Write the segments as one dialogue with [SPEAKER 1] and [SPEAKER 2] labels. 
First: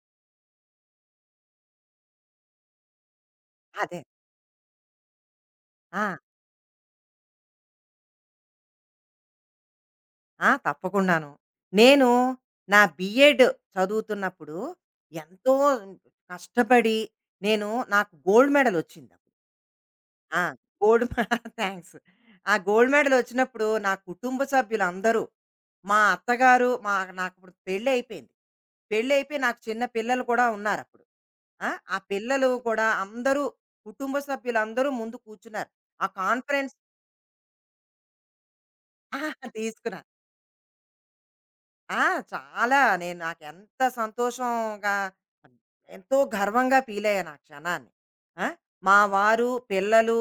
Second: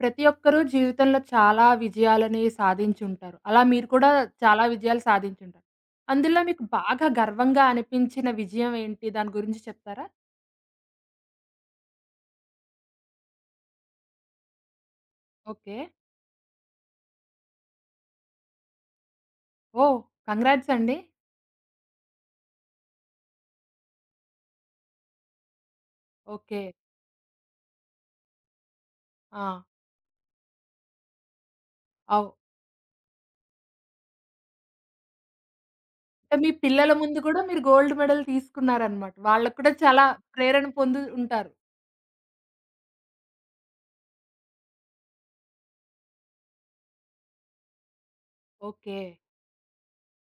[SPEAKER 1] ప్రతి ఒక్కరు జీవితంలో చాలా విజయాలని సాధించుంటారు. అలా మీరు
[SPEAKER 2] అదే.
[SPEAKER 1] కూడా చాలా విజయాలు సాధించుంటారు.
[SPEAKER 2] ఆ!
[SPEAKER 1] అందులో మీకు బాగా గర్వంగా అనిపించిన విజయం ఏంటి? దాని గురించి చెప్తారా?
[SPEAKER 2] ఆ! తప్పకుండాను. నేను నా బీఎడ్ చదువుతున్నప్పుడు ఎంతో
[SPEAKER 1] ఓకే.
[SPEAKER 2] కష్టపడి నేను నాకు గోల్డ్ మెడల్ ఒచ్చింది.
[SPEAKER 1] ఓహ్!
[SPEAKER 2] ఆ!
[SPEAKER 1] కంగ్రాట్స్ అండి.
[SPEAKER 2] గోల్డ్ మె థాంక్స్. ఆ గోల్డ్ మెడల్ ఒచ్చినప్పుడు నా కుటుంబ సభ్యులందరూ, మా
[SPEAKER 1] ఓకే.
[SPEAKER 2] అత్తగారు మా నాకిప్పుడు పెళ్లయిపోయింది. పెళ్లయిపోయి నాకు
[SPEAKER 1] ఆ!
[SPEAKER 2] చిన్న పిల్లలు కూడా ఉన్నారప్పుడు. ఆ! ఆ
[SPEAKER 1] అవ్
[SPEAKER 2] పిల్లలు కూడా అందరూ కుటుంబ సభ్యులందరూ ముందు కూర్చున్నారు. ఆ
[SPEAKER 1] అంటే మీ
[SPEAKER 2] కాన్ఫరెన్స్
[SPEAKER 1] పిల్లల ముందు కూడా మీరు గోల్డ్ మెడల్ తీసుకున్నారనమాట.
[SPEAKER 2] ఆ!
[SPEAKER 1] వాళ్ళకి కూడా చాలా
[SPEAKER 2] తీసుకున్నారు.
[SPEAKER 1] ప్రేరణ పొంది ఉంటారు.
[SPEAKER 2] ఆ! చాలా నాకెంత సంతోషంగా, ఎంతో గర్వంగా ఫీలయ్యాను ఆ క్షణాన్ని. ఆ!
[SPEAKER 1] ఓకే.
[SPEAKER 2] మా వారు, పిల్లలు,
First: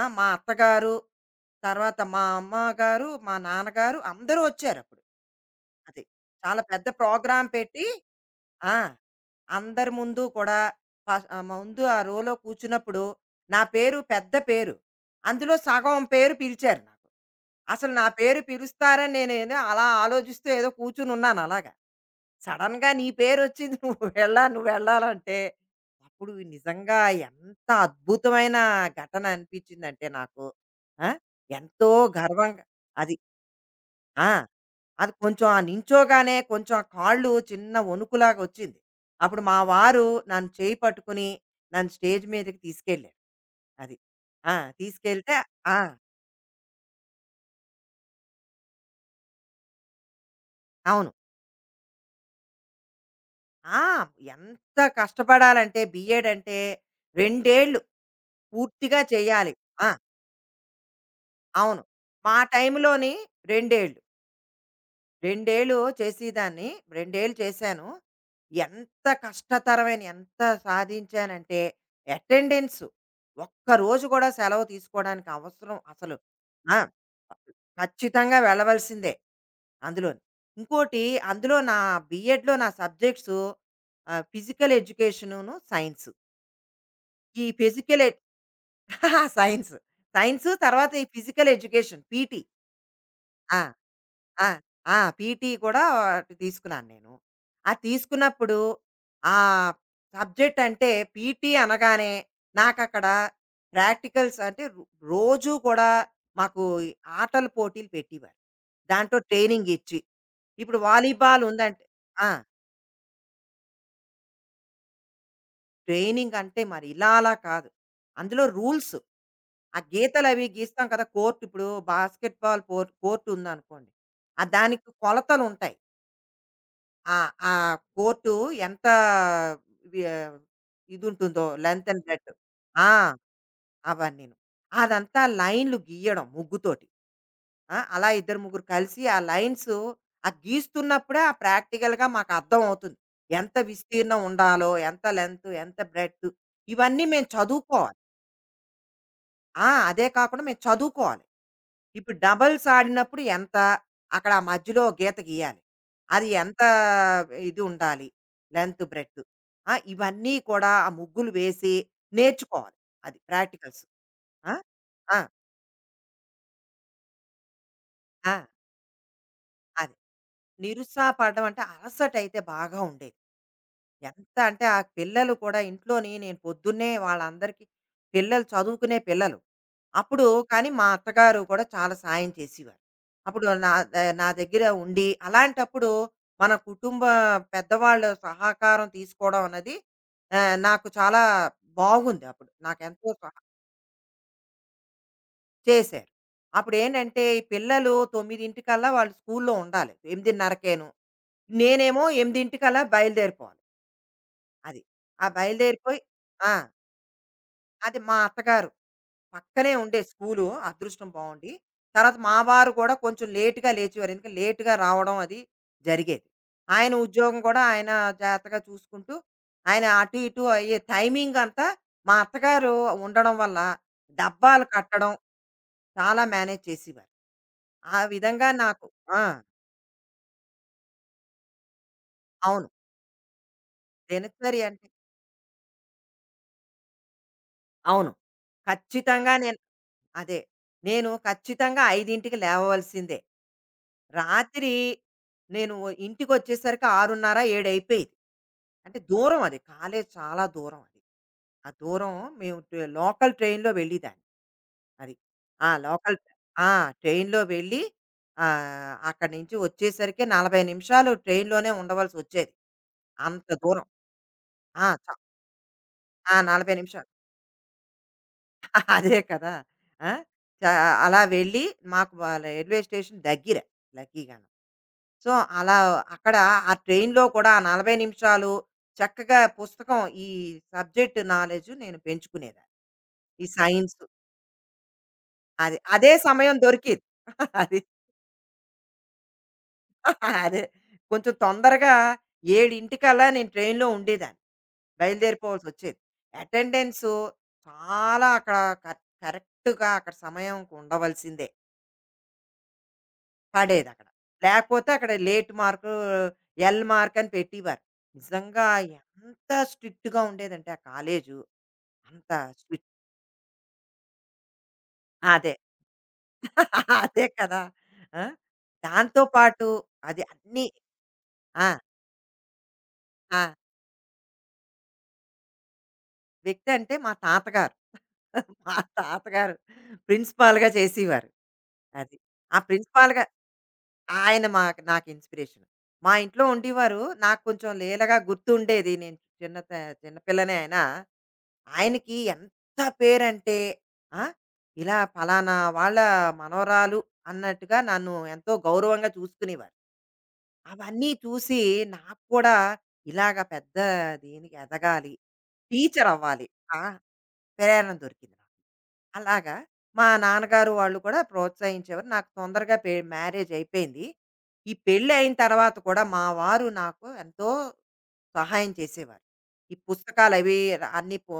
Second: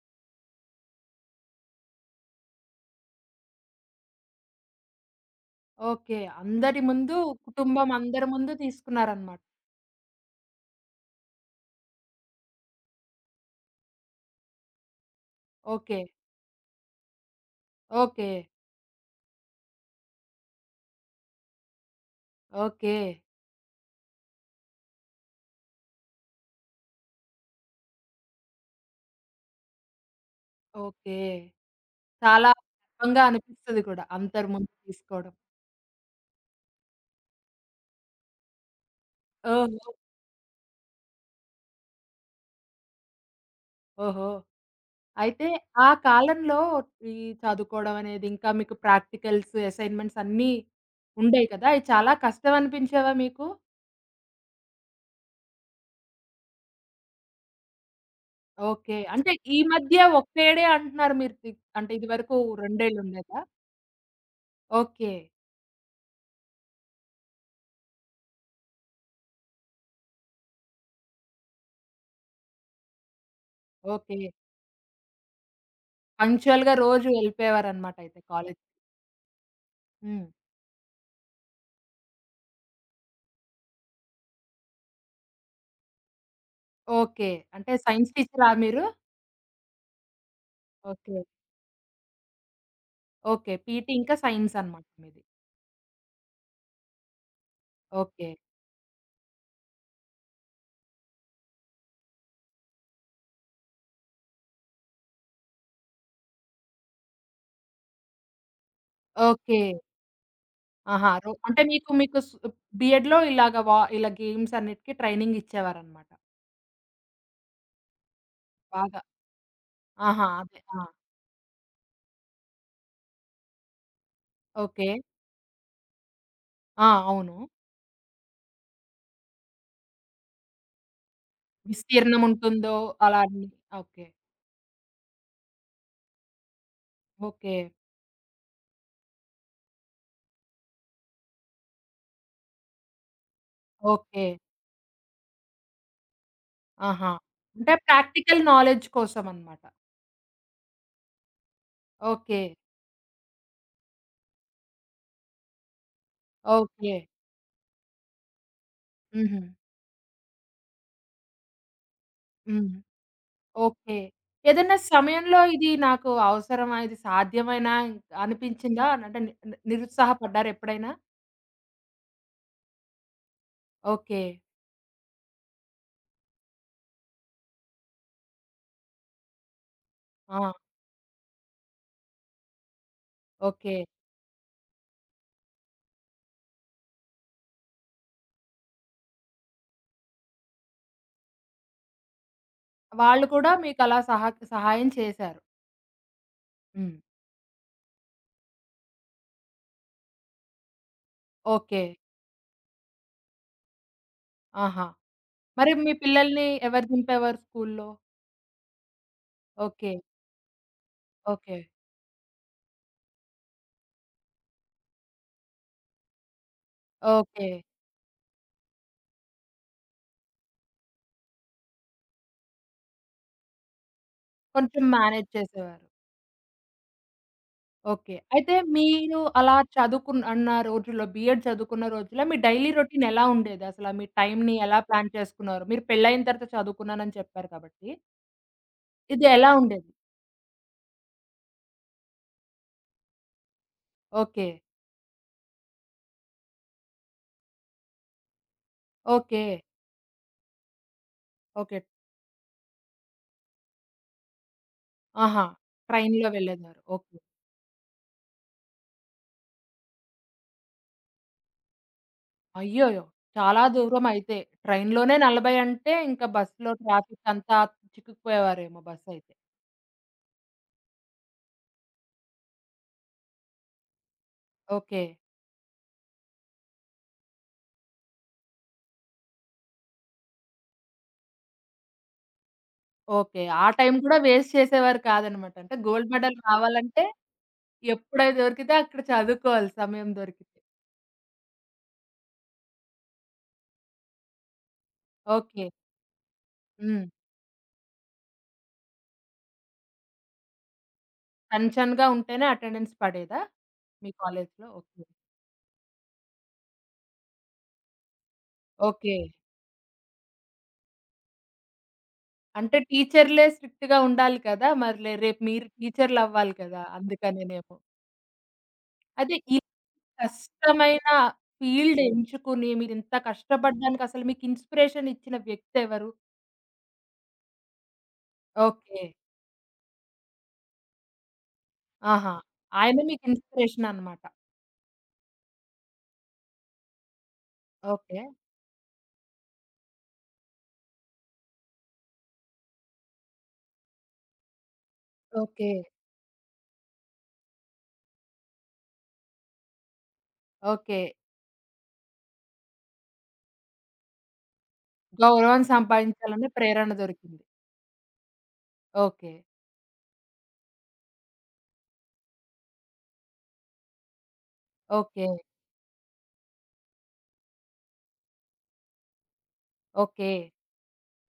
[SPEAKER 2] ఆ! మా అత్తగారు, తర్వాత మా అమ్మగారు, మా నాన్నగారు అందరూ వచ్చారప్పుడు. అది.
[SPEAKER 1] ఓకే.
[SPEAKER 2] చాలా
[SPEAKER 1] అందరి
[SPEAKER 2] పెద్ద
[SPEAKER 1] ముందు,
[SPEAKER 2] ప్రోగ్రామ్ పెట్టి
[SPEAKER 1] కుటుంబం అందరి ముందు
[SPEAKER 2] ఆ!
[SPEAKER 1] తీసుకున్నారనమాట.
[SPEAKER 2] అందరి ముందు కూడా ముందు ఆ రోలో కూర్చున్నప్పుడు నా పేరు పెద్ద పేరు. అందులో
[SPEAKER 1] ఓకే.
[SPEAKER 2] సగం పేరు పిలిచారు నాకు. అసలు నా
[SPEAKER 1] ఓకే.
[SPEAKER 2] పేరు పిలుస్తారని నేనేదో అలా ఆలోచిస్తూ ఏదో కూర్చునున్నాను అలాగా. సడెన్‌గా
[SPEAKER 1] ఓకే.
[SPEAKER 2] నీ పేరొచ్చింది నువ్వు వెళ్ళాలంటే, అప్పుడు నిజంగా ఎంత అద్భుతమైన ఘటన అనిపించిందంటే నాకు. ఆ!
[SPEAKER 1] ఓకే.
[SPEAKER 2] ఎంతో
[SPEAKER 1] చాలా
[SPEAKER 2] గర్వంగా అది.
[SPEAKER 1] గర్వంగా అనిపిస్తది కూడా
[SPEAKER 2] ఆ!
[SPEAKER 1] అందరి ముందు
[SPEAKER 2] అది
[SPEAKER 1] తీసుకోవడం.
[SPEAKER 2] కొంచెం ఆ నించోగానే కొంచెం ఆ కాళ్ళు చిన్న వణుకులాగా వచ్చింది. అప్పుడు మా
[SPEAKER 1] ఓహో!
[SPEAKER 2] వారు నన్ను చేయి పట్టుకుని నన్ను స్టేజ్ మీదకి తీసుకెళ్ళారు. అది.
[SPEAKER 1] ఓహో!
[SPEAKER 2] ఆ! తీసుకెళ్తే
[SPEAKER 1] అయితే
[SPEAKER 2] ఆ!
[SPEAKER 1] ఆ కాలంలో ఈ చదువుకోవడం అనేది ఇంకా మీకు ప్రాక్టికల్స్, అసైన్‌మెంట్స్ అన్నీ
[SPEAKER 2] అవును.
[SPEAKER 1] ఉండేయి కదా! అయి చాలా కష్టం అనిపించేవా మీకు?
[SPEAKER 2] ఆ! ఎంత కష్టపడాలంటే బీఎడ్ అంటే 2 ఏళ్ళు
[SPEAKER 1] ఓకే.
[SPEAKER 2] పూర్తిగా
[SPEAKER 1] అంటే
[SPEAKER 2] చేయాలి.
[SPEAKER 1] ఈ
[SPEAKER 2] ఆ!
[SPEAKER 1] మధ్య ఒక్కేడే అంటున్నారు మీరు
[SPEAKER 2] అవును.
[SPEAKER 1] అంటే
[SPEAKER 2] మా
[SPEAKER 1] ఇదివరకు 2
[SPEAKER 2] టైంలోని
[SPEAKER 1] ఉండేదా?
[SPEAKER 2] 2 ఏళ్ళు.
[SPEAKER 1] ఓకే.
[SPEAKER 2] రెండేళ్ళు చేసేదాన్ని. 2 ఏళ్ళు చేశాను. ఎంత కష్టతరమైన ఎంత సాధించానంటే అటెండెన్స్ ఒక్కరోజు
[SPEAKER 1] ఓకే.
[SPEAKER 2] కూడా సెలవు తీసుకోవడానికి అవసరం అసలు
[SPEAKER 1] పంక్చుయల్‌గా
[SPEAKER 2] ఆ!
[SPEAKER 1] రోజు వెళ్ళిపోయేవారనమాట అయితే
[SPEAKER 2] ఖచ్చితంగా
[SPEAKER 1] కాలేజ్.
[SPEAKER 2] వెళ్ళవలసిందే అందులోని.
[SPEAKER 1] హ్మ్.
[SPEAKER 2] ఇంకోటి అందులో నా బీఎడ్‌లో నా సబ్జెక్ట్స్ ఫిజికల్ ఎడ్యుకేషనును, సైన్స్.
[SPEAKER 1] ఓకే.
[SPEAKER 2] ఈ
[SPEAKER 1] అంటే
[SPEAKER 2] ఫిజికల్
[SPEAKER 1] సైన్స్
[SPEAKER 2] ఎడ్
[SPEAKER 1] టీచరా మీరు?
[SPEAKER 2] సైన్స్. సైన్స్ తర్వాత ఈ
[SPEAKER 1] okay.
[SPEAKER 2] Physical education PT.
[SPEAKER 1] Okay.
[SPEAKER 2] ఆ!
[SPEAKER 1] పీటీ ఇంకా
[SPEAKER 2] ఆ!
[SPEAKER 1] సైన్స్ అనమాట
[SPEAKER 2] ఆ!
[SPEAKER 1] మీది.
[SPEAKER 2] పీటీ కూడా తీసుకున్నాను నేను. అది
[SPEAKER 1] ఓకే.
[SPEAKER 2] తీసుకున్నప్పుడు ఆ సబ్జెక్ట్ అంటే పీటీ అనగానే నాకక్కడ ప్రాక్టికల్స్ అంటే రో రోజూ కూడా మాకు ఈ ఆటల పోటీలు పెట్టేవారు. దాంట్లో
[SPEAKER 1] ఓకే.
[SPEAKER 2] ట్రైనింగ్ ఇచ్చి. ఇప్పుడు
[SPEAKER 1] ఆహా!
[SPEAKER 2] వాలీబాల్
[SPEAKER 1] అంటే
[SPEAKER 2] ఉందంటే
[SPEAKER 1] మీకు మీకు
[SPEAKER 2] ఆ!
[SPEAKER 1] బీఎడ్‌లో ఇలాగ ఇలా గేమ్స్ అన్నిటికి ట్రైనింగ్ ఇచ్చేవారనమాట.
[SPEAKER 2] ట్రైనింగ్ అంటే మరి ఇలా అలా కాదు. అందులో రూల్స్.
[SPEAKER 1] బాగా.
[SPEAKER 2] ఆ
[SPEAKER 1] ఆహా!
[SPEAKER 2] గీతలవి
[SPEAKER 1] అదే. ఆ!
[SPEAKER 2] గీస్తాం కదా! కోర్ట్ ఇప్పుడు బాస్కెట్ బాల్ కోర్ట్ కోర్ట్ ఉందనుకోండి. ఆ దానికి
[SPEAKER 1] ఓకే.
[SPEAKER 2] కొలతలుంటాయి.
[SPEAKER 1] ఆ!
[SPEAKER 2] ఆ!
[SPEAKER 1] అవును.
[SPEAKER 2] ఆ కోటు ఎంత వి ఆహ్, ఇదుంటుందో లెంత్ అండ్
[SPEAKER 1] విస్తీర్ణం
[SPEAKER 2] బ్రెడ్త్.
[SPEAKER 1] ఉంటుందో
[SPEAKER 2] ఆ!
[SPEAKER 1] అలా అన్ని. ఓకే.
[SPEAKER 2] అవన్నీను. అదంతా లైన్‌లు గీయడం ముగ్గుతోటి.
[SPEAKER 1] ఓకే.
[SPEAKER 2] ఆ! అలా ఇద్దరు ముగ్గురు కలిసి ఆ లైన్స్ ఆ గీస్తున్నప్పుడే ఆ ప్రాక్టికల్‌గా మాకు అర్థం అవుతుంది. ఎంత విస్తీర్ణం
[SPEAKER 1] ఓకే.
[SPEAKER 2] ఉండాలో, ఎంత లెంత్, ఎంత బ్రెడ్త్ ఇవన్నీ
[SPEAKER 1] ఆహా!
[SPEAKER 2] మేము
[SPEAKER 1] అంటే
[SPEAKER 2] చదువుకోవాలి.
[SPEAKER 1] ప్రాక్టికల్ నాలెడ్జ్ కోసం అనమాట.
[SPEAKER 2] ఆ! అదే కాకుండా మేము చదువుకోవాలి. ఇప్పుడు
[SPEAKER 1] ఓకే.
[SPEAKER 2] డబుల్స్ ఆడినప్పుడు ఎంత? అక్కడ ఆ మధ్యలో గీత గీయాలి. అది ఎంత
[SPEAKER 1] ఓకే.
[SPEAKER 2] ఇది ఉండాలి? Length, breadth.
[SPEAKER 1] హుహు.
[SPEAKER 2] ఆ! ఇవన్నీ కూడా ఆ ముగ్గులు వేసి
[SPEAKER 1] హ్మ్.
[SPEAKER 2] నేర్చుకోవాలి. అది ప్రాక్టికల్స్.
[SPEAKER 1] ఓకే.
[SPEAKER 2] ఆ!
[SPEAKER 1] ఏదైనా
[SPEAKER 2] ఆ!
[SPEAKER 1] సమయంలో ఇది నాకు అవసరమా? ఇది సాధ్యమేనా
[SPEAKER 2] ఆ!
[SPEAKER 1] అనిపించిందా? అంటే
[SPEAKER 2] అది.
[SPEAKER 1] నిరుత్సాహపడ్డారా ఎప్పుడైనా?
[SPEAKER 2] నిరుత్సాహపడడం అంటే అలసటైతే బాగా ఉండేది.
[SPEAKER 1] ఓకే.
[SPEAKER 2] ఎంత అంటే ఆ పిల్లలు కూడా ఇంట్లోని నేను పొద్దున్నే వాళ్ళందరికీ పిల్లలు చదువుకునే పిల్లలు. అప్పుడు
[SPEAKER 1] ఆ!
[SPEAKER 2] కానీ మా అత్తగారు కూడా చాలా సాయం చేసేవారు. అప్పుడు
[SPEAKER 1] ఓకే.
[SPEAKER 2] నా దగ్గర ఉండి అలాంటప్పుడు మన కుటుంబ పెద్దవాళ్ళ సహకారం తీసుకోవడం అన్నది నాకు చాలా బాగుంది అప్పుడు. నాకెంతో
[SPEAKER 1] వాళ్ళు
[SPEAKER 2] సహ
[SPEAKER 1] కూడా మీకలా సహాయం చేశారు.
[SPEAKER 2] చేశారు.
[SPEAKER 1] హ్మ్.
[SPEAKER 2] అప్పుడేంటంటే ఈ పిల్లలు 9:00 వాళ్ళు స్కూల్లో ఉండాలి. 8:30కేను.
[SPEAKER 1] ఓకే.
[SPEAKER 2] నేనేమో 8:00 బయలుదేరిపోవాలి. అది.
[SPEAKER 1] ఆహా!
[SPEAKER 2] ఆ
[SPEAKER 1] మరి మీ
[SPEAKER 2] బయలుదేరిపోయి
[SPEAKER 1] పిల్లల్ని
[SPEAKER 2] ఆ!
[SPEAKER 1] ఎవరు దింపేవారు స్కూల్లో?
[SPEAKER 2] అది మా అత్తగారు పక్కనే
[SPEAKER 1] ఓకే.
[SPEAKER 2] ఉండే స్కూలు. అదృష్టం బావుండి.
[SPEAKER 1] ఓకే.
[SPEAKER 2] తర్వాత మా వారు కూడా కొంచెం లేట్‌గా లేచేవారు. ఎందుకంటే లేట్‌గా రావడం అది జరిగేది. ఆయన ఉద్యోగం
[SPEAKER 1] ఓకే.
[SPEAKER 2] కూడా ఆయన జాగ్రత్తగా చూసుకుంటూ, ఆయన అటు ఇటు అయ్యే టైమింగ్ అంతా మా అత్తగారు ఉండడం వల్ల డబ్బాలు
[SPEAKER 1] కొంచెం
[SPEAKER 2] కట్టడం
[SPEAKER 1] మేనేజ్ చేసేవారు.
[SPEAKER 2] చాలా మేనేజ్ చేసేవారు. ఆ
[SPEAKER 1] ఓకే.
[SPEAKER 2] విధంగా
[SPEAKER 1] అయితే
[SPEAKER 2] నాకు
[SPEAKER 1] మీరు
[SPEAKER 2] ఆ!
[SPEAKER 1] అలా చదువుకున్న అన్న రోజుల్లో బీఎడ్ చదువుకున్న రోజుల్లో మీ
[SPEAKER 2] అవును.
[SPEAKER 1] డైలీ రొటీన్ ఎలా ఉండేది? అసల మీ టైమ్‌ని
[SPEAKER 2] దినచర్య
[SPEAKER 1] ఎలా
[SPEAKER 2] అంటే
[SPEAKER 1] ప్లాన్ చేసుకున్నారు? మీరు పెళ్లయిన తర్వాత చదువుకున్నానని చెప్పారు కాబట్టి,
[SPEAKER 2] అవును.
[SPEAKER 1] ఇది
[SPEAKER 2] ఖచ్చితంగా
[SPEAKER 1] ఎలా
[SPEAKER 2] నేను
[SPEAKER 1] ఉండేది?
[SPEAKER 2] అదే. నేను ఖచ్చితంగా 5కి లేవవలసిందే.
[SPEAKER 1] ఓకే.
[SPEAKER 2] రాత్రి నేను ఇంటికొచ్చేసరికి 6:30, 7 అయిపోయేది. అంటే దూరం
[SPEAKER 1] ఓకే.
[SPEAKER 2] అది. కాలేజ్ చాలా దూరం అది. ఆ
[SPEAKER 1] ఓకే.
[SPEAKER 2] దూరం మేము లోకల్ ట్రైన్‌లో వెళ్ళేదాన్ని. అది.
[SPEAKER 1] ఆహా!
[SPEAKER 2] ఆ! లోకల్
[SPEAKER 1] ట్రైన్‌లో
[SPEAKER 2] ఆ!
[SPEAKER 1] వెళ్ళేవారు. ఓకే.
[SPEAKER 2] ట్రైన్‌లో వెళ్ళి అక్కడి నుంచి వచ్చేసరికి 40 నిమిషాలు ట్రైన్‌లోనే ఉండవలసొచ్చేది.
[SPEAKER 1] అయ్యోయ్యో!
[SPEAKER 2] అంత
[SPEAKER 1] చాలా
[SPEAKER 2] దూరం.
[SPEAKER 1] దూరమయితే.
[SPEAKER 2] ఆ! చ
[SPEAKER 1] ట్రైన్‌లోనే 40 అంటే ఇంకా
[SPEAKER 2] ఆ!
[SPEAKER 1] బస్‌లో
[SPEAKER 2] 40 నిమిషాలు.
[SPEAKER 1] ట్రాఫిక్ అంతా చిక్కుకుపోయేవారేమో
[SPEAKER 2] అదే
[SPEAKER 1] బస్సయితే.
[SPEAKER 2] కదా! ఆ! చ అలా వెళ్ళి మాకు వ రైల్వే స్టేషన్ దగ్గర లక్కీగాను.
[SPEAKER 1] ఓకే.
[SPEAKER 2] సో, అలా అక్కడ ఆ ట్రైన్‌లో కూడా ఆ 40 నిమిషాలు చక్కగా పుస్తకం ఈ సబ్జెక్ట్ నాలెడ్జ్ నేను పెంచుకునేదాన్ని.
[SPEAKER 1] ఓకే.
[SPEAKER 2] ఈ
[SPEAKER 1] ఆ టైం
[SPEAKER 2] సైన్స్
[SPEAKER 1] కూడా వేస్ట్ చేసేవారు కాదనమాట. అంటే
[SPEAKER 2] అది. అదే
[SPEAKER 1] గోల్డ్ మెడల్
[SPEAKER 2] సమయం దొరికేది.
[SPEAKER 1] రావాలంటే
[SPEAKER 2] అది.
[SPEAKER 1] ఎప్పుడది దొరికితే అక్కడ చదువుకోవాలి సమయం దొరికితే.
[SPEAKER 2] అదే. కొంచెం తొందరగా 7:00కల్లా నేను ట్రైన్‌లో ఉండేదాన్ని.
[SPEAKER 1] ఓకే.
[SPEAKER 2] బయలుదేరిపోవాల్సొచ్చేది.
[SPEAKER 1] హ్మ్.
[SPEAKER 2] అటెండెన్స్ చాలా అక్కడ క కరెక్ట్‌గా అక్కడ సమయంకి ఉండవలసిందే.
[SPEAKER 1] కంచన్‌గా ఉంటేనే అటెండెన్స్ పడేదా
[SPEAKER 2] పడేదక్కడ.
[SPEAKER 1] మీ కాలేజ్‌లో?
[SPEAKER 2] లేకపోతే
[SPEAKER 1] ఓకే.
[SPEAKER 2] అక్కడ లేట్ మార్కు, ఎల్ మార్క్ అని పెట్టేవారు. నిజంగా
[SPEAKER 1] ఓకే.
[SPEAKER 2] ఎంత స్ట్రిక్ట్‌గా ఉండేదంటే ఆ కాలేజు. అంత
[SPEAKER 1] అంటే
[SPEAKER 2] స్ట్రిక్ట్.
[SPEAKER 1] టీచర్‌లే స్ట్రిక్ట్‌గా ఉండాలి కదా! మరిలే రేపు
[SPEAKER 2] అదే.
[SPEAKER 1] మీరు టీచర్‌లవ్వాలి కదా!
[SPEAKER 2] అదే కదా!
[SPEAKER 1] అందుకనేనేమో.
[SPEAKER 2] ఆ! దాంతో
[SPEAKER 1] అదే ఈ
[SPEAKER 2] పాటు అది అన్నీ
[SPEAKER 1] కష్టమైన
[SPEAKER 2] ఆ!
[SPEAKER 1] ఫీల్డ్ ఎంచుకొని మీరింత
[SPEAKER 2] ఆ!
[SPEAKER 1] కష్టపడడానికి అసలు మీకు ఇన్‌స్పిరేషన్ ఇచ్చిన వ్యక్తి ఎవరు?
[SPEAKER 2] వ్యక్తి అంటే మా తాతగారు. మా
[SPEAKER 1] ఓకే.
[SPEAKER 2] తాతగారు ప్రిన్సిపాల్‌గా చేసేవారు. అది.
[SPEAKER 1] ఆహా!
[SPEAKER 2] ఆ
[SPEAKER 1] ఆయన
[SPEAKER 2] ప్రిన్సిపాల్‌గా
[SPEAKER 1] మీకు ఇన్‌స్పిరేషన్ అన్నమాట.
[SPEAKER 2] ఆయన నాకు ఇన్‌స్పిరేషన్. మా ఇంట్లో ఉండేవారు. నాకు కొంచెం లీలగా
[SPEAKER 1] ఓకే.
[SPEAKER 2] గుర్తుండేది. నేను చిన్న త చిన్న పిల్లనే అయినా ఆయనకి ఎంత పేరంటే, ఆ! ఇలా పలానా
[SPEAKER 1] ఓకే.
[SPEAKER 2] వాళ్ళ మనవరాలు అన్నట్టుగా నన్ను ఎంతో గౌరవంగా చూసుకునేవారు.
[SPEAKER 1] ఓకే.
[SPEAKER 2] అవన్నీ చూసి నాకు కూడా ఇలాగ పెద్ద దీనికి ఎదగాలి,
[SPEAKER 1] గౌరవం
[SPEAKER 2] టీచరవ్వాలి.
[SPEAKER 1] సంపాదించాలనే
[SPEAKER 2] ఆ!
[SPEAKER 1] ప్రేరణ దొరికింది.
[SPEAKER 2] ప్రేరణ దొరికింది నాకు.
[SPEAKER 1] ఓకే.
[SPEAKER 2] అలాగా మా నాన్నగారు వాళ్ళు కూడా ప్రోత్సహించేవారు. నాకు తొందరగా మ్యారేజ్ అయిపోయింది. ఈ
[SPEAKER 1] ఓకే.
[SPEAKER 2] పెళ్ళయిన తర్వాత కూడా మా వారు నాకు ఎంతో సహాయం చేసేవారు. ఈ
[SPEAKER 1] ఓకే.
[SPEAKER 2] పుస్తకాలవి అన్నీ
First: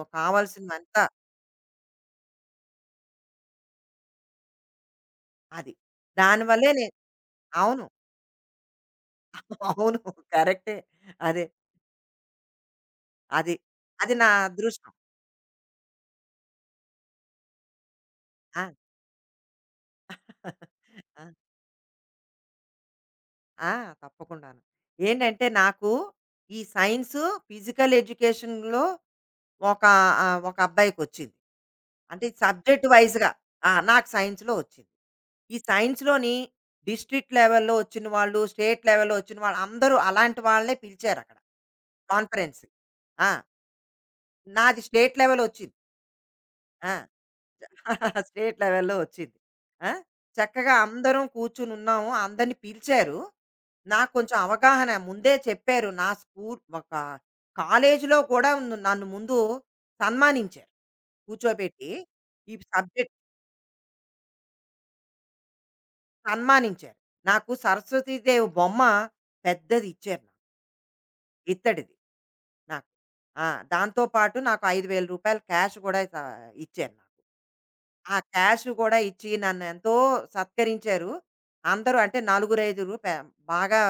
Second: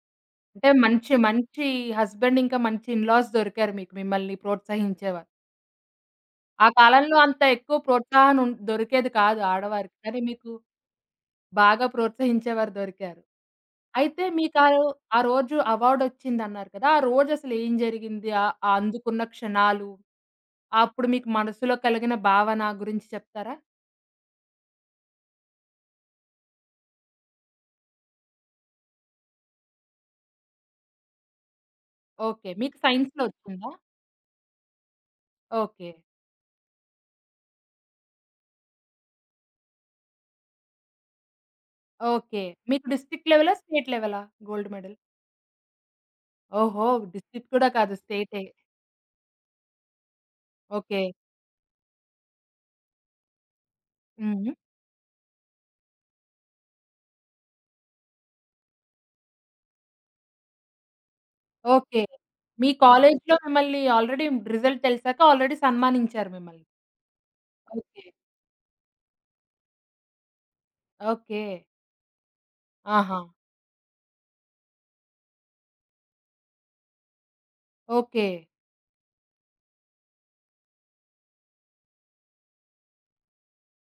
[SPEAKER 1] అంటే
[SPEAKER 2] కావాల్సినవంతా
[SPEAKER 1] మంచి హస్బెండ్ ఇంకా మంచి ఇన్‌లాస్ దొరికారు మీకు మిమ్మల్ని ప్రోత్సహించేవారు.
[SPEAKER 2] అది.
[SPEAKER 1] ఆ
[SPEAKER 2] దానివల్లే నేను
[SPEAKER 1] కాలంలో అంత ఎక్కువ
[SPEAKER 2] అవును.
[SPEAKER 1] ప్రోత్సాహం దొరికేది కాదు ఆడవారికి.
[SPEAKER 2] అవును.
[SPEAKER 1] కానీ మీకు
[SPEAKER 2] కరెక్టే. అదే.
[SPEAKER 1] బాగా ప్రోత్సహించేవారు దొరికారు.
[SPEAKER 2] అది. అది
[SPEAKER 1] అయితే
[SPEAKER 2] నా
[SPEAKER 1] మీకా
[SPEAKER 2] అదృష్టం.
[SPEAKER 1] ఆ రోజు అవార్డొచ్చిందన్నారు కదా! ఆ రోజసలు ఏం జరిగింది? ఆహ్,
[SPEAKER 2] ఆ!
[SPEAKER 1] ఆ అందుకున్న క్షణాలు, అప్పుడు
[SPEAKER 2] ఆ!
[SPEAKER 1] మీకు మనసులో కలిగిన భావన గురించి చెప్తారా?
[SPEAKER 2] ఆ! తప్పకుండాను. ఏంటంటే నాకు ఈ సైన్సు, ఫిజికల్ ఎడ్యుకేషన్‌లో ఒక ఒక అబ్బాయికొచ్చింది. అంటే
[SPEAKER 1] ఓకే. మీకు
[SPEAKER 2] సబ్జెక్ట్
[SPEAKER 1] సైన్స్‌లో
[SPEAKER 2] వైస్‌గా.
[SPEAKER 1] వచ్చిందా?
[SPEAKER 2] ఆ! నాకు సైన్స్‌లో వచ్చింది. ఈ
[SPEAKER 1] ఓకే.
[SPEAKER 2] సైన్స్‌లోని డిస్ట్రిక్ట్ లెవెల్‌లో వచ్చిన వాళ్ళు, స్టేట్ లెవెల్‌లో వచ్చిన వాళ్ళు అందరూ అలాంటి వాళ్ళనే పిలిచారక్కడ.
[SPEAKER 1] ఓకే.
[SPEAKER 2] కాన్ఫరెన్స్‌కి.
[SPEAKER 1] మీకు
[SPEAKER 2] ఆ!
[SPEAKER 1] డిస్ట్రిక్ట్ లెవెలా? స్టేట్ లెవెలా గోల్డ్
[SPEAKER 2] నాది
[SPEAKER 1] మెడల్?
[SPEAKER 2] స్టేట్ లెవెల్ వచ్చింది.
[SPEAKER 1] ఓహో!
[SPEAKER 2] ఆ!
[SPEAKER 1] డిస్ట్రిక్ట్ కూడా కాదు స్టేటే.
[SPEAKER 2] స్టేట్ లెవెల్‌లో వచ్చింది. ఆ! చక్కగా
[SPEAKER 1] ఓకే.
[SPEAKER 2] అందరం కూర్చొని ఉన్నాము. అందరిని పిలిచారు. నాకు కొంచెం
[SPEAKER 1] హుహు.
[SPEAKER 2] అవగాహన ముందే చెప్పారు. నా స్కూల్ ఒక కాలేజీలో కూడా నన్ను ముందు సన్మానించారు. కూర్చోబెట్టి,
[SPEAKER 1] ఓకే.
[SPEAKER 2] ఈ
[SPEAKER 1] మీ
[SPEAKER 2] సబ్జెక్ట్
[SPEAKER 1] కాలేజ్‌లో మిమ్మల్ని ఆల్రెడీ రిజల్ట్ తెలిసాక ఆల్రెడీ సన్మానించారు మిమ్మల్ని.
[SPEAKER 2] సన్మానించారు. నాకు
[SPEAKER 1] ఓకే.
[SPEAKER 2] సరస్వతీదేవి బొమ్మ పెద్దది ఇచ్చారు నాకు.
[SPEAKER 1] ఓకే.
[SPEAKER 2] ఇత్తడిది నాకు.
[SPEAKER 1] ఆహా!
[SPEAKER 2] ఆ! దాంతో పాటు నాకు రూ. 5000 క్యాష్ కూడా స ఇచ్చారు నాకు. ఆ
[SPEAKER 1] ఓకే.
[SPEAKER 2] క్యాష్ కూడా ఇచ్చి నన్నెంతో సత్కరించారు. అందరూ అంటే నలుగురైదుగురు పే బాగా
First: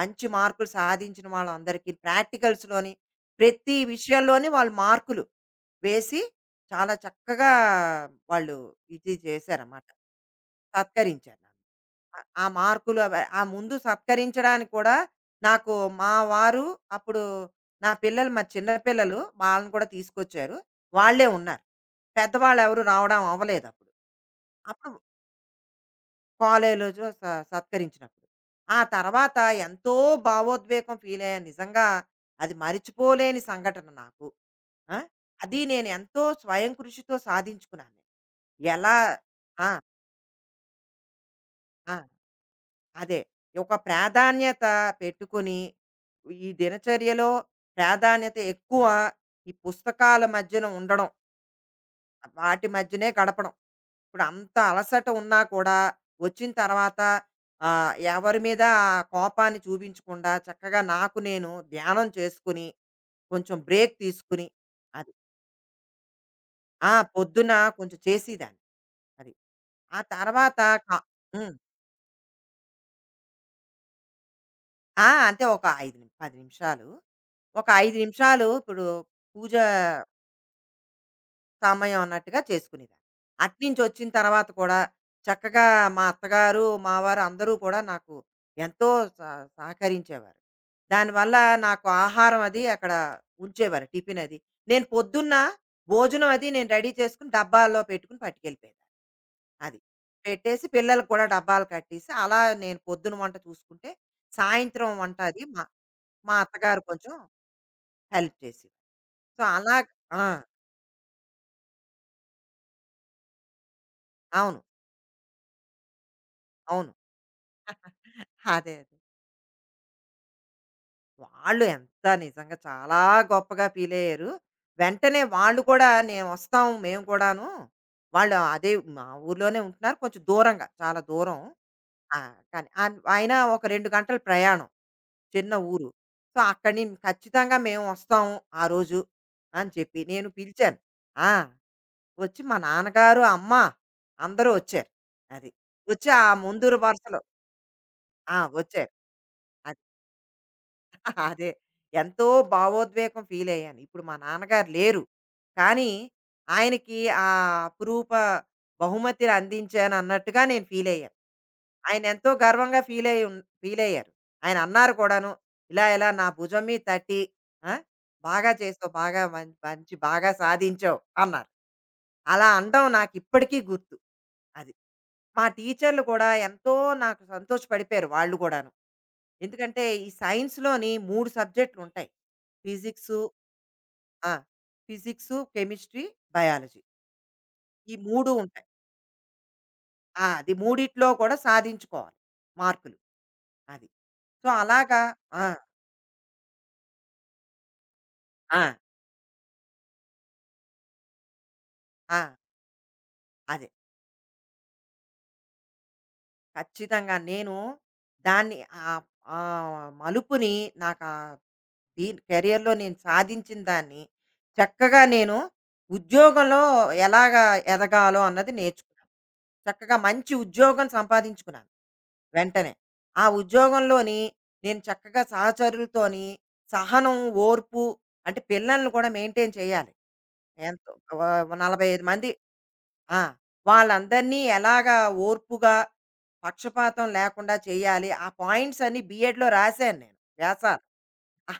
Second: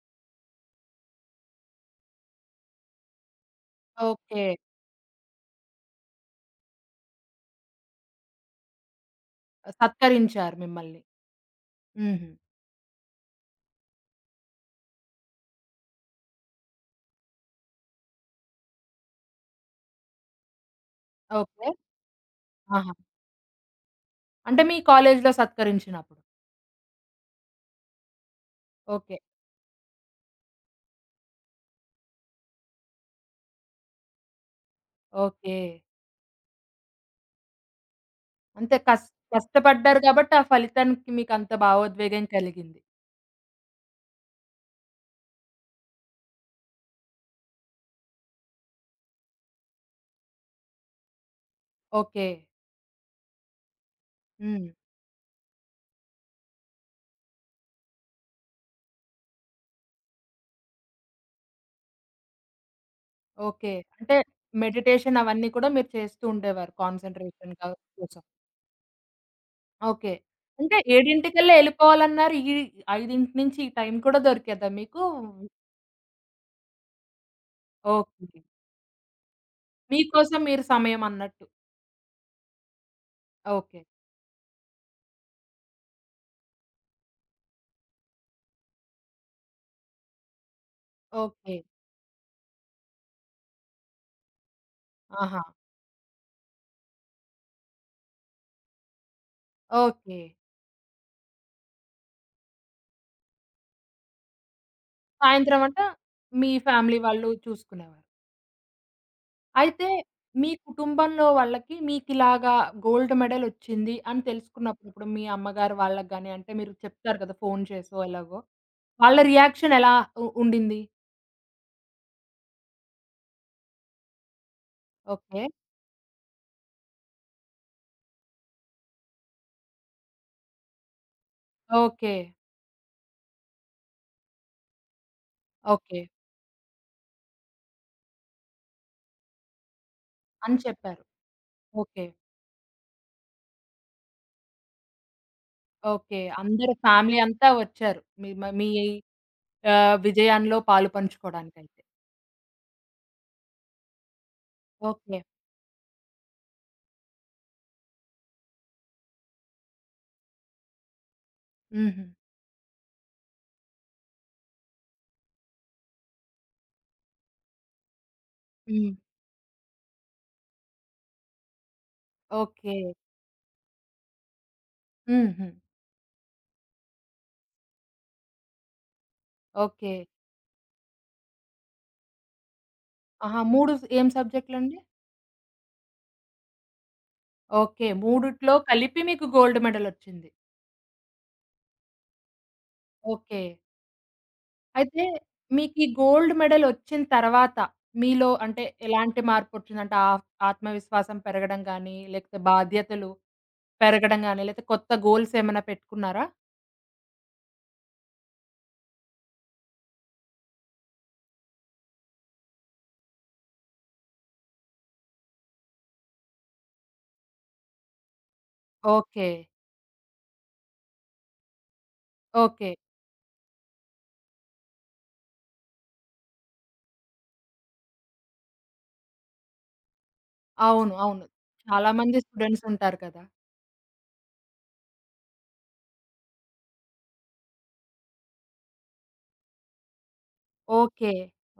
[SPEAKER 2] మంచి మార్కులు సాధించిన వాళ్ళందరికీ ప్రాక్టికల్స్‌లోని ప్రతి
[SPEAKER 1] ఓకే.
[SPEAKER 2] విషయంలోని వాళ్ళు మార్కులు వేసి చాలా చక్కగా వాళ్ళు ఇది చేశారన్నమాట.
[SPEAKER 1] సత్కరించారు మిమ్మల్ని.
[SPEAKER 2] సత్కరించారు నన్ను. ఆ
[SPEAKER 1] హుహు.
[SPEAKER 2] ఆ మార్కులు అవ ఆ ముందు సత్కరించడానికి కూడా నాకు మా వారు అప్పుడు నా పిల్లలు మా చిన్న పిల్లలు వాళ్ళని కూడా తీసుకొచ్చారు. వాళ్ళే ఉన్నారు.
[SPEAKER 1] ఓకే.
[SPEAKER 2] పెద్దవాళ్ళు ఎవరు
[SPEAKER 1] ఆహా!
[SPEAKER 2] రావడం అవ్వలేదు అప్పుడు.
[SPEAKER 1] అంటే మీ
[SPEAKER 2] అప్పుడు
[SPEAKER 1] కాలేజీలో సత్కరించినప్పుడు.
[SPEAKER 2] కాలేజీలో స సత్కరించినప్పుడు. ఆ
[SPEAKER 1] ఓకే.
[SPEAKER 2] తర్వాత ఎంతో భావోద్వేగం ఫీలయ్యాను. నిజంగా అది మరిచిపోలేని సంఘటన నాకు. ఆ!
[SPEAKER 1] ఓకే.
[SPEAKER 2] అది నేను ఎంతో స్వయం కృషితో సాధించుకున్నాను.
[SPEAKER 1] అంతే
[SPEAKER 2] ఎలా
[SPEAKER 1] కస్
[SPEAKER 2] ఆ!
[SPEAKER 1] కష్టపడ్డారు కాబట్టి ఆ ఫలితానికి మీకంత
[SPEAKER 2] ఆ!
[SPEAKER 1] భావోద్వేగం కలిగింది.
[SPEAKER 2] అదే. ఒక ప్రాధాన్యత పెట్టుకొని ఈ దినచర్యలో ప్రాధాన్యత ఎక్కువ ఈ పుస్తకాల మధ్యన ఉండడం.
[SPEAKER 1] ఓకే.
[SPEAKER 2] వాటి మధ్యనే గడపడం. ఇప్పుడు అంత
[SPEAKER 1] హ్మ్.
[SPEAKER 2] అలసట ఉన్నా కూడా వచ్చిన తర్వాత ఆ, ఎవరి మీద ఆ కోపాన్ని చూపించకుండా చక్కగా నాకు నేను ధ్యానం చేసుకుని కొంచెం
[SPEAKER 1] ఓకే.
[SPEAKER 2] బ్రేక్
[SPEAKER 1] అంటే
[SPEAKER 2] తీసుకుని అది
[SPEAKER 1] మెడిటేషన్ అవన్నీ కూడా మీరు చేస్తూ ఉండేవారు
[SPEAKER 2] ఆ పొద్దున
[SPEAKER 1] కాన్సంట్రేషన్‌గా
[SPEAKER 2] కొంచెం
[SPEAKER 1] కోసం.
[SPEAKER 2] చేసేదాన్ని అది ఆ
[SPEAKER 1] ఓకే.
[SPEAKER 2] తర్వాత
[SPEAKER 1] అంటే
[SPEAKER 2] కా- ఉమ్,
[SPEAKER 1] 7:00కల్లా ఎళ్ళిపోవాలన్నారు. ఈ 5:00 నుంచి ఈ టైం కూడా దొరికేదా మీకు?
[SPEAKER 2] అంటే పది నిమిషాలు ఒక ఐదు
[SPEAKER 1] ఓకే.
[SPEAKER 2] నిమిషాలు ఇప్పుడు పూజ
[SPEAKER 1] మీకోసం మీరు సమయం అన్నట్టు.
[SPEAKER 2] సమయం అన్నట్టుగా చేసుకునేదాన్ని. అట్నుంచి
[SPEAKER 1] ఓకే.
[SPEAKER 2] వచ్చిన తర్వాత కూడా చక్కగా మా అత్తగారు, మావారు అందరూ కూడా నాకు ఎంతో స సహకరించేవారు. దానివల్ల
[SPEAKER 1] ఓకే.
[SPEAKER 2] నాకు ఆహారం అది అక్కడ ఉంచేవారు టిఫిన్ అది. నేను పొద్దున్న
[SPEAKER 1] ఆహా!
[SPEAKER 2] భోజనం అది నేను రెడీ చేసుకొని డబ్బాల్లో పెట్టుకొని పట్టుకెళ్ళిపోయేదాన్ని. అది.
[SPEAKER 1] ఓకే.
[SPEAKER 2] పెట్టేసి పిల్లలకి కూడా డబ్బాలు కట్టేసి అలా నేను పొద్దున వంట చూసుకుంటే, సాయంత్రం వంట అది
[SPEAKER 1] సాయంత్రం
[SPEAKER 2] మా
[SPEAKER 1] అంట
[SPEAKER 2] మా
[SPEAKER 1] మీ
[SPEAKER 2] అత్తగారు
[SPEAKER 1] ఫ్యామిలీ
[SPEAKER 2] కొంచెం
[SPEAKER 1] వాళ్ళు చూసుకునేవారు.
[SPEAKER 2] హెల్ప్ చేసేది. సో, అలా
[SPEAKER 1] అయితే
[SPEAKER 2] ఆ!
[SPEAKER 1] మీ కుటుంబంలో వాళ్ళకి మీకిలాగా గోల్డ్ మెడల్ వచ్చింది అని
[SPEAKER 2] అవును.
[SPEAKER 1] తెలుసుకున్నప్పుడు, ఇప్పుడు మీ అమ్మగారు వాళ్ళకి గాని, అంటే మీరు
[SPEAKER 2] అవును.
[SPEAKER 1] చెప్తారు కదా! ఫోను చేసో ఎలాగో.
[SPEAKER 2] అదే.
[SPEAKER 1] వాళ్ళ రియాక్షన్ ఎలా ఉండింది?
[SPEAKER 2] వాళ్ళు ఎంత నిజంగా చాలా గొప్పగా ఫీల్ అయ్యారు. వెంటనే
[SPEAKER 1] ఓకే.
[SPEAKER 2] వాళ్ళు కూడా "మేము వస్తాం మేము కూడాను." వాళ్ళు అదే మా ఊర్లోనే ఉంటున్నారు. కొంచెం దూరంగా చాలా దూరం.
[SPEAKER 1] ఓకే.
[SPEAKER 2] ఆ! కానీ అన్ అయినా ఒక 2 గంటల ప్రయాణం. చిన్న ఊరు.
[SPEAKER 1] ఓకే.
[SPEAKER 2] సో, అక్కడి నుంచి "ఖచ్చితంగా మేము వస్తాము ఆ రోజు" అని చెప్పి నేను
[SPEAKER 1] అని
[SPEAKER 2] పిలిచాను.
[SPEAKER 1] చెప్పారు.
[SPEAKER 2] ఆ!
[SPEAKER 1] ఓకే.
[SPEAKER 2] మా నాన్నగారు, అమ్మ అందరూ వచ్చారు. అది. వచ్చి
[SPEAKER 1] ఓకే.
[SPEAKER 2] ఆ ముందు
[SPEAKER 1] అందరూ ఫ్యామిలీ
[SPEAKER 2] వరుసలో
[SPEAKER 1] అంతా వచ్చారు. మీ
[SPEAKER 2] ఆ!
[SPEAKER 1] మ మీ
[SPEAKER 2] వచ్చారు.
[SPEAKER 1] ఆహ్, విజయాల్లో పాలు
[SPEAKER 2] అదే.
[SPEAKER 1] పంచుకోవడానికైతే.
[SPEAKER 2] ఎంతో భావోద్వేగం ఫీలయ్యాను. ఇప్పుడు మా నాన్నగారు లేరు.
[SPEAKER 1] ఓకే.
[SPEAKER 2] కానీ, ఆయనకి ఆ అపురూప బహుమతిని అందించానన్నట్టుగా నేను ఫీలయ్యాను.
[SPEAKER 1] హుహు.
[SPEAKER 2] ఆయనెంతో గర్వంగా ఫీలయ్యి ఉన్ ఫీలయ్యారు. ఆయనన్నారు కూడాను, ఇలా ఇలా నా భుజం మీద తట్టి, ఆ! బాగా చేసావు.
[SPEAKER 1] హ్మ్.
[SPEAKER 2] బాగా మం మంచి బాగా సాధించావు అన్నారు. అలా
[SPEAKER 1] ఓకే.
[SPEAKER 2] అనడం నాకిప్పటికీ గుర్తు. అది. మా
[SPEAKER 1] హుహు.
[SPEAKER 2] టీచర్లు కూడా ఎంతో నాకు సంతోషపడిపోయారు వాళ్ళు కూడాను. ఎందుకంటే
[SPEAKER 1] ఓకే.
[SPEAKER 2] ఈ సైన్స్‌లోని 3 సబ్జెక్ట్‌లుంటాయి. ఫిజిక్సు
[SPEAKER 1] ఆహా! 3 ఏం
[SPEAKER 2] ఆ!
[SPEAKER 1] సబ్జెక్ట్‌లండి?
[SPEAKER 2] Physics, chemistry, biology.
[SPEAKER 1] ఓకే.
[SPEAKER 2] ఈ 3
[SPEAKER 1] మూడిట్లో
[SPEAKER 2] ఉంటాయి.
[SPEAKER 1] కలిపి మీకు గోల్డ్
[SPEAKER 2] ఆ!
[SPEAKER 1] మెడలొచ్చింది.
[SPEAKER 2] అది మూడిట్లో కూడా సాధించుకోవాలి మార్కులు.
[SPEAKER 1] ఓకే.
[SPEAKER 2] అది. సో, అలాగా
[SPEAKER 1] అయితే
[SPEAKER 2] ఆ!
[SPEAKER 1] మీకీ గోల్డ్ మెడలొచ్చిన తర్వాత మీలో
[SPEAKER 2] ఆ!
[SPEAKER 1] అంటే ఎలాంటి మార్పొచ్చింది? అంటే ఆహ్, ఆత్మవిశ్వాసం పెరగడం గానీ,
[SPEAKER 2] ఆ!
[SPEAKER 1] లేకపోతే బాధ్యతలు
[SPEAKER 2] అదే.
[SPEAKER 1] పెరగడం గానీ, లేతే కొత్త గోల్స్ ఏమైనా పెట్టుకున్నారా?
[SPEAKER 2] ఖచ్చితంగా నేను దాన్ని ఆహ్, ఆ మలుపుని నాకా దీని కెరియర్‌లో నేను సాధించిన దాన్ని చక్కగా నేను ఉద్యోగంలో ఎలాగా ఎదగాలో అన్నది నేర్చుకున్నాను.
[SPEAKER 1] ఓకే.
[SPEAKER 2] చక్కగా మంచి ఉద్యోగం సంపాదించుకున్నాను.
[SPEAKER 1] ఓకే.
[SPEAKER 2] వెంటనే. ఆ ఉద్యోగంలోని నేను చక్కగా సహచరులతోని సహనం, ఓర్పు అంటే పిల్లల్ని కూడా మెయింటైన్ చేయాలి. ఎంతో
[SPEAKER 1] అవును.
[SPEAKER 2] వ
[SPEAKER 1] చాలా
[SPEAKER 2] 45
[SPEAKER 1] మంది
[SPEAKER 2] మంది
[SPEAKER 1] స్టూడెంట్స్ ఉంటారు
[SPEAKER 2] ఆ!
[SPEAKER 1] కదా!
[SPEAKER 2] వాళ్ళందరినీ ఎలాగా ఓర్పుగా, పక్షపాతం లేకుండా చేయాలి. ఆ పాయింట్స్ అన్నీ బీఎడ్‌లో రాసాను నేను వ్యాసాలు.
[SPEAKER 1] ఓకే.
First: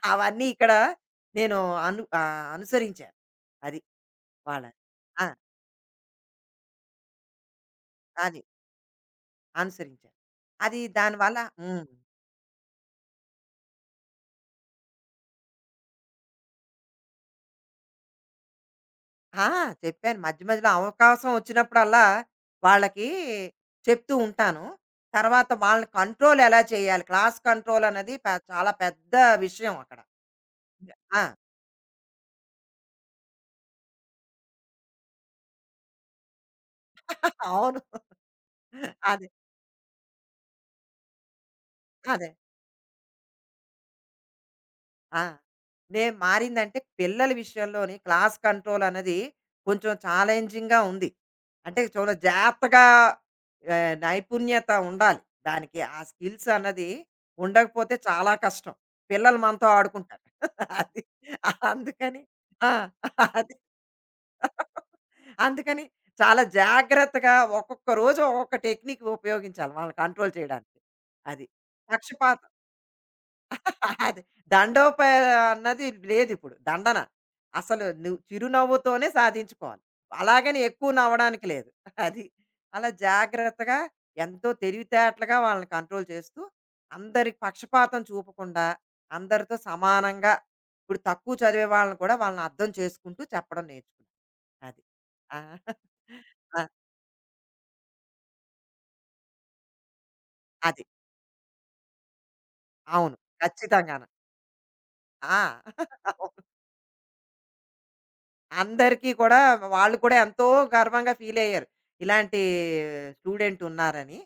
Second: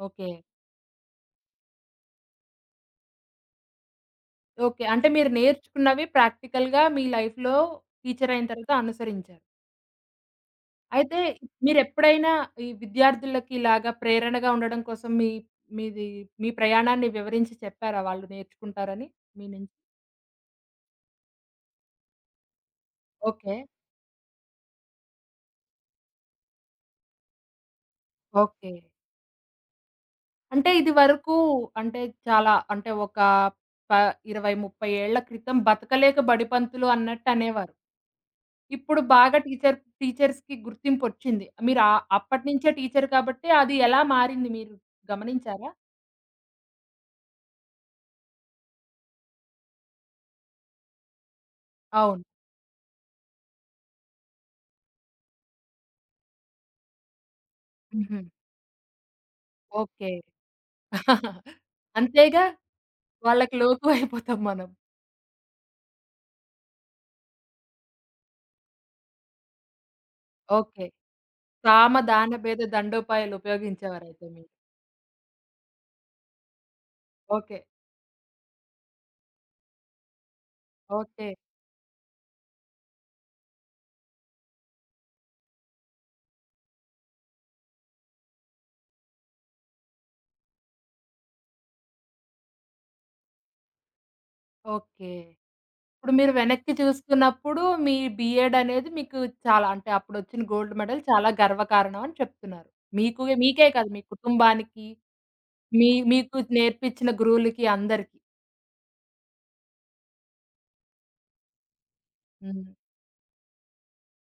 [SPEAKER 1] ఓకే.
[SPEAKER 2] అవన్నీ ఇక్కడ నేను అనుసరించాను. అది వాళ్ళని.
[SPEAKER 1] ఓకే. అంటే
[SPEAKER 2] ఆ!
[SPEAKER 1] మీరు నేర్చుకున్నవి ప్రాక్టికల్‌గా మీ లైఫ్‌లో
[SPEAKER 2] అది
[SPEAKER 1] టీచరయిన తర్వాత అనుసరించారు.
[SPEAKER 2] అనుసరించాను. అది
[SPEAKER 1] అయితే
[SPEAKER 2] దానివల్ల హ్మ్.
[SPEAKER 1] మీరెప్పుడైనా ఈ విద్యార్థులకి ఇలాగా ప్రేరణగా ఉండడం కోసం మీ మీది మీ ప్రయాణాన్ని వివరించి చెప్పారా వాళ్ళు నేర్చుకుంటారని మీ
[SPEAKER 2] ఆ!
[SPEAKER 1] నుంచి?
[SPEAKER 2] చెప్పాను. మధ్య మధ్యలో అవకాశం వచ్చినప్పుడల్లా వాళ్ళకి
[SPEAKER 1] ఓకే.
[SPEAKER 2] చెప్తూ ఉంటాను. తర్వాత వాళ్ళని కంట్రోల్ ఎలా చేయాలి, క్లాస్ కంట్రోల్ అనేది చాలా
[SPEAKER 1] ఓకే.
[SPEAKER 2] పెద్ద విషయం అక్కడ.
[SPEAKER 1] అంటే
[SPEAKER 2] యాహ్! ఆ!
[SPEAKER 1] ఇదివరకు అంటే చాలా అంటే ఒక ప 20, 30 ఏళ్ల క్రితం బతకలేక బడి పంతులు అన్నట్టు అనేవారు.
[SPEAKER 2] అవును.
[SPEAKER 1] ఇప్పుడు
[SPEAKER 2] అదే.
[SPEAKER 1] బాగా టీచర్స్‌కి గుర్తింపొచ్చింది. మీరు ఆహ్,
[SPEAKER 2] అదే.
[SPEAKER 1] అప్పటి నుంచే టీచర్ కాబట్టి అది ఎలా మారింది మీరు
[SPEAKER 2] ఆ!
[SPEAKER 1] గమనించారా?
[SPEAKER 2] నేను మారిందంటే పిల్లల విషయంలోని క్లాస్ కంట్రోల్ అన్నది కొంచెం ఛాలెంజింగ్‌గా ఉంది. అంటే చాలా
[SPEAKER 1] అవును.
[SPEAKER 2] జాగ్రత్తగా నైపుణ్యత ఉండాలి. దానికి ఆ స్కిల్స్ అన్నది ఉండకపోతే
[SPEAKER 1] హుహు.
[SPEAKER 2] చాలా కష్టం. పిల్లలు మనతో
[SPEAKER 1] ఓకే.
[SPEAKER 2] ఆడుకుంటారు. అది అందుకని
[SPEAKER 1] అంతేగా!
[SPEAKER 2] ఆ! అది.
[SPEAKER 1] వాళ్ళకి లోకువైపోతాం మనం.
[SPEAKER 2] అందుకని చాలా జాగ్రత్తగా ఒక్కొక్క రోజు ఒక్కొక్క టెక్నిక్ ఉపయోగించాలి వాళ్ళని కంట్రోల్ చేయడానికి.
[SPEAKER 1] ఓకే.
[SPEAKER 2] అది.
[SPEAKER 1] సామ
[SPEAKER 2] పక్షపా
[SPEAKER 1] దాన భేద దండోపాయాలు
[SPEAKER 2] అది
[SPEAKER 1] ఉపయోగించేవారయితే మీరు.
[SPEAKER 2] దండోప అన్నది లేదిప్పుడు. దండన.
[SPEAKER 1] ఓకే.
[SPEAKER 2] అసలు నువ్వు చిరునవ్వుతోనే సాధించుకోవాలి. అలాగని ఎక్కువ
[SPEAKER 1] ఓకే.
[SPEAKER 2] నవ్వడానికి లేదు. అది. అలా జాగ్రత్తగా ఎంతో తెలివితేటలుగా వాళ్ళని కంట్రోల్ చేస్తూ, అందరి పక్షపాతం చూపకుండా, అందరితో సమానంగా ఇప్పుడు తక్కువ చదివే వాళ్ళని కూడా వాళ్ళని అర్థం చేసుకుంటూ చెప్పడం నేర్చుకున్నా. అది.
[SPEAKER 1] ఓకే.
[SPEAKER 2] ఆ!
[SPEAKER 1] ఇప్పుడు మీరు
[SPEAKER 2] ఆ!
[SPEAKER 1] వెనక్కి చూసుకున్నప్పుడు మీ బీఎడ్ అనేది మీకు చాలా అంటే అప్పుడొచ్చిన గోల్డ్
[SPEAKER 2] అది.
[SPEAKER 1] మెడల్ చాలా గర్వకారణం అని చెప్తున్నారు.
[SPEAKER 2] అవును.
[SPEAKER 1] మీకు మీకే కాదు మీ
[SPEAKER 2] ఖచ్చితంగాను.
[SPEAKER 1] కుటుంబానికి,
[SPEAKER 2] ఆ!
[SPEAKER 1] మీకు
[SPEAKER 2] అవును.
[SPEAKER 1] నేర్పించిన గురువులకి అందరికి.
[SPEAKER 2] అందరికీ కూడా వాళ్ళు కూడా ఎంతో గర్వంగా ఫీల్ అయ్యారు. ఇలాంటి
[SPEAKER 1] హ్మ్.
[SPEAKER 2] స్టూడెంట్ ఉన్నారని.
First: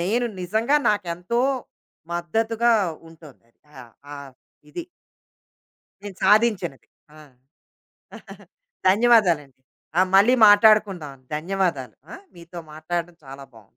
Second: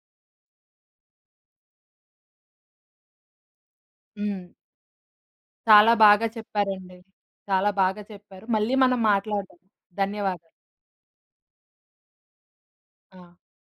[SPEAKER 2] నేను నిజంగా నాకెంతో మద్దతుగా ఉంటుందది. ఆ! ఆ
[SPEAKER 1] హ్మ్.
[SPEAKER 2] ఇది
[SPEAKER 1] చాలా
[SPEAKER 2] నేను
[SPEAKER 1] బాగా
[SPEAKER 2] సాధించినది.
[SPEAKER 1] చెప్పారండి.
[SPEAKER 2] ఆ!
[SPEAKER 1] చాలా బాగా చెప్పారు. మళ్ళీ మనం
[SPEAKER 2] ధన్యవాదాలండి.
[SPEAKER 1] మాట్లాడదాం.
[SPEAKER 2] ఆ! మళ్ళీ
[SPEAKER 1] ధన్యవాదాలు.
[SPEAKER 2] మాట్లాడుకుందాం. ధన్యవాదాలు. ఆ! మీతో మాట్లాడడం
[SPEAKER 1] ఆ!
[SPEAKER 2] చాలా బావుంది.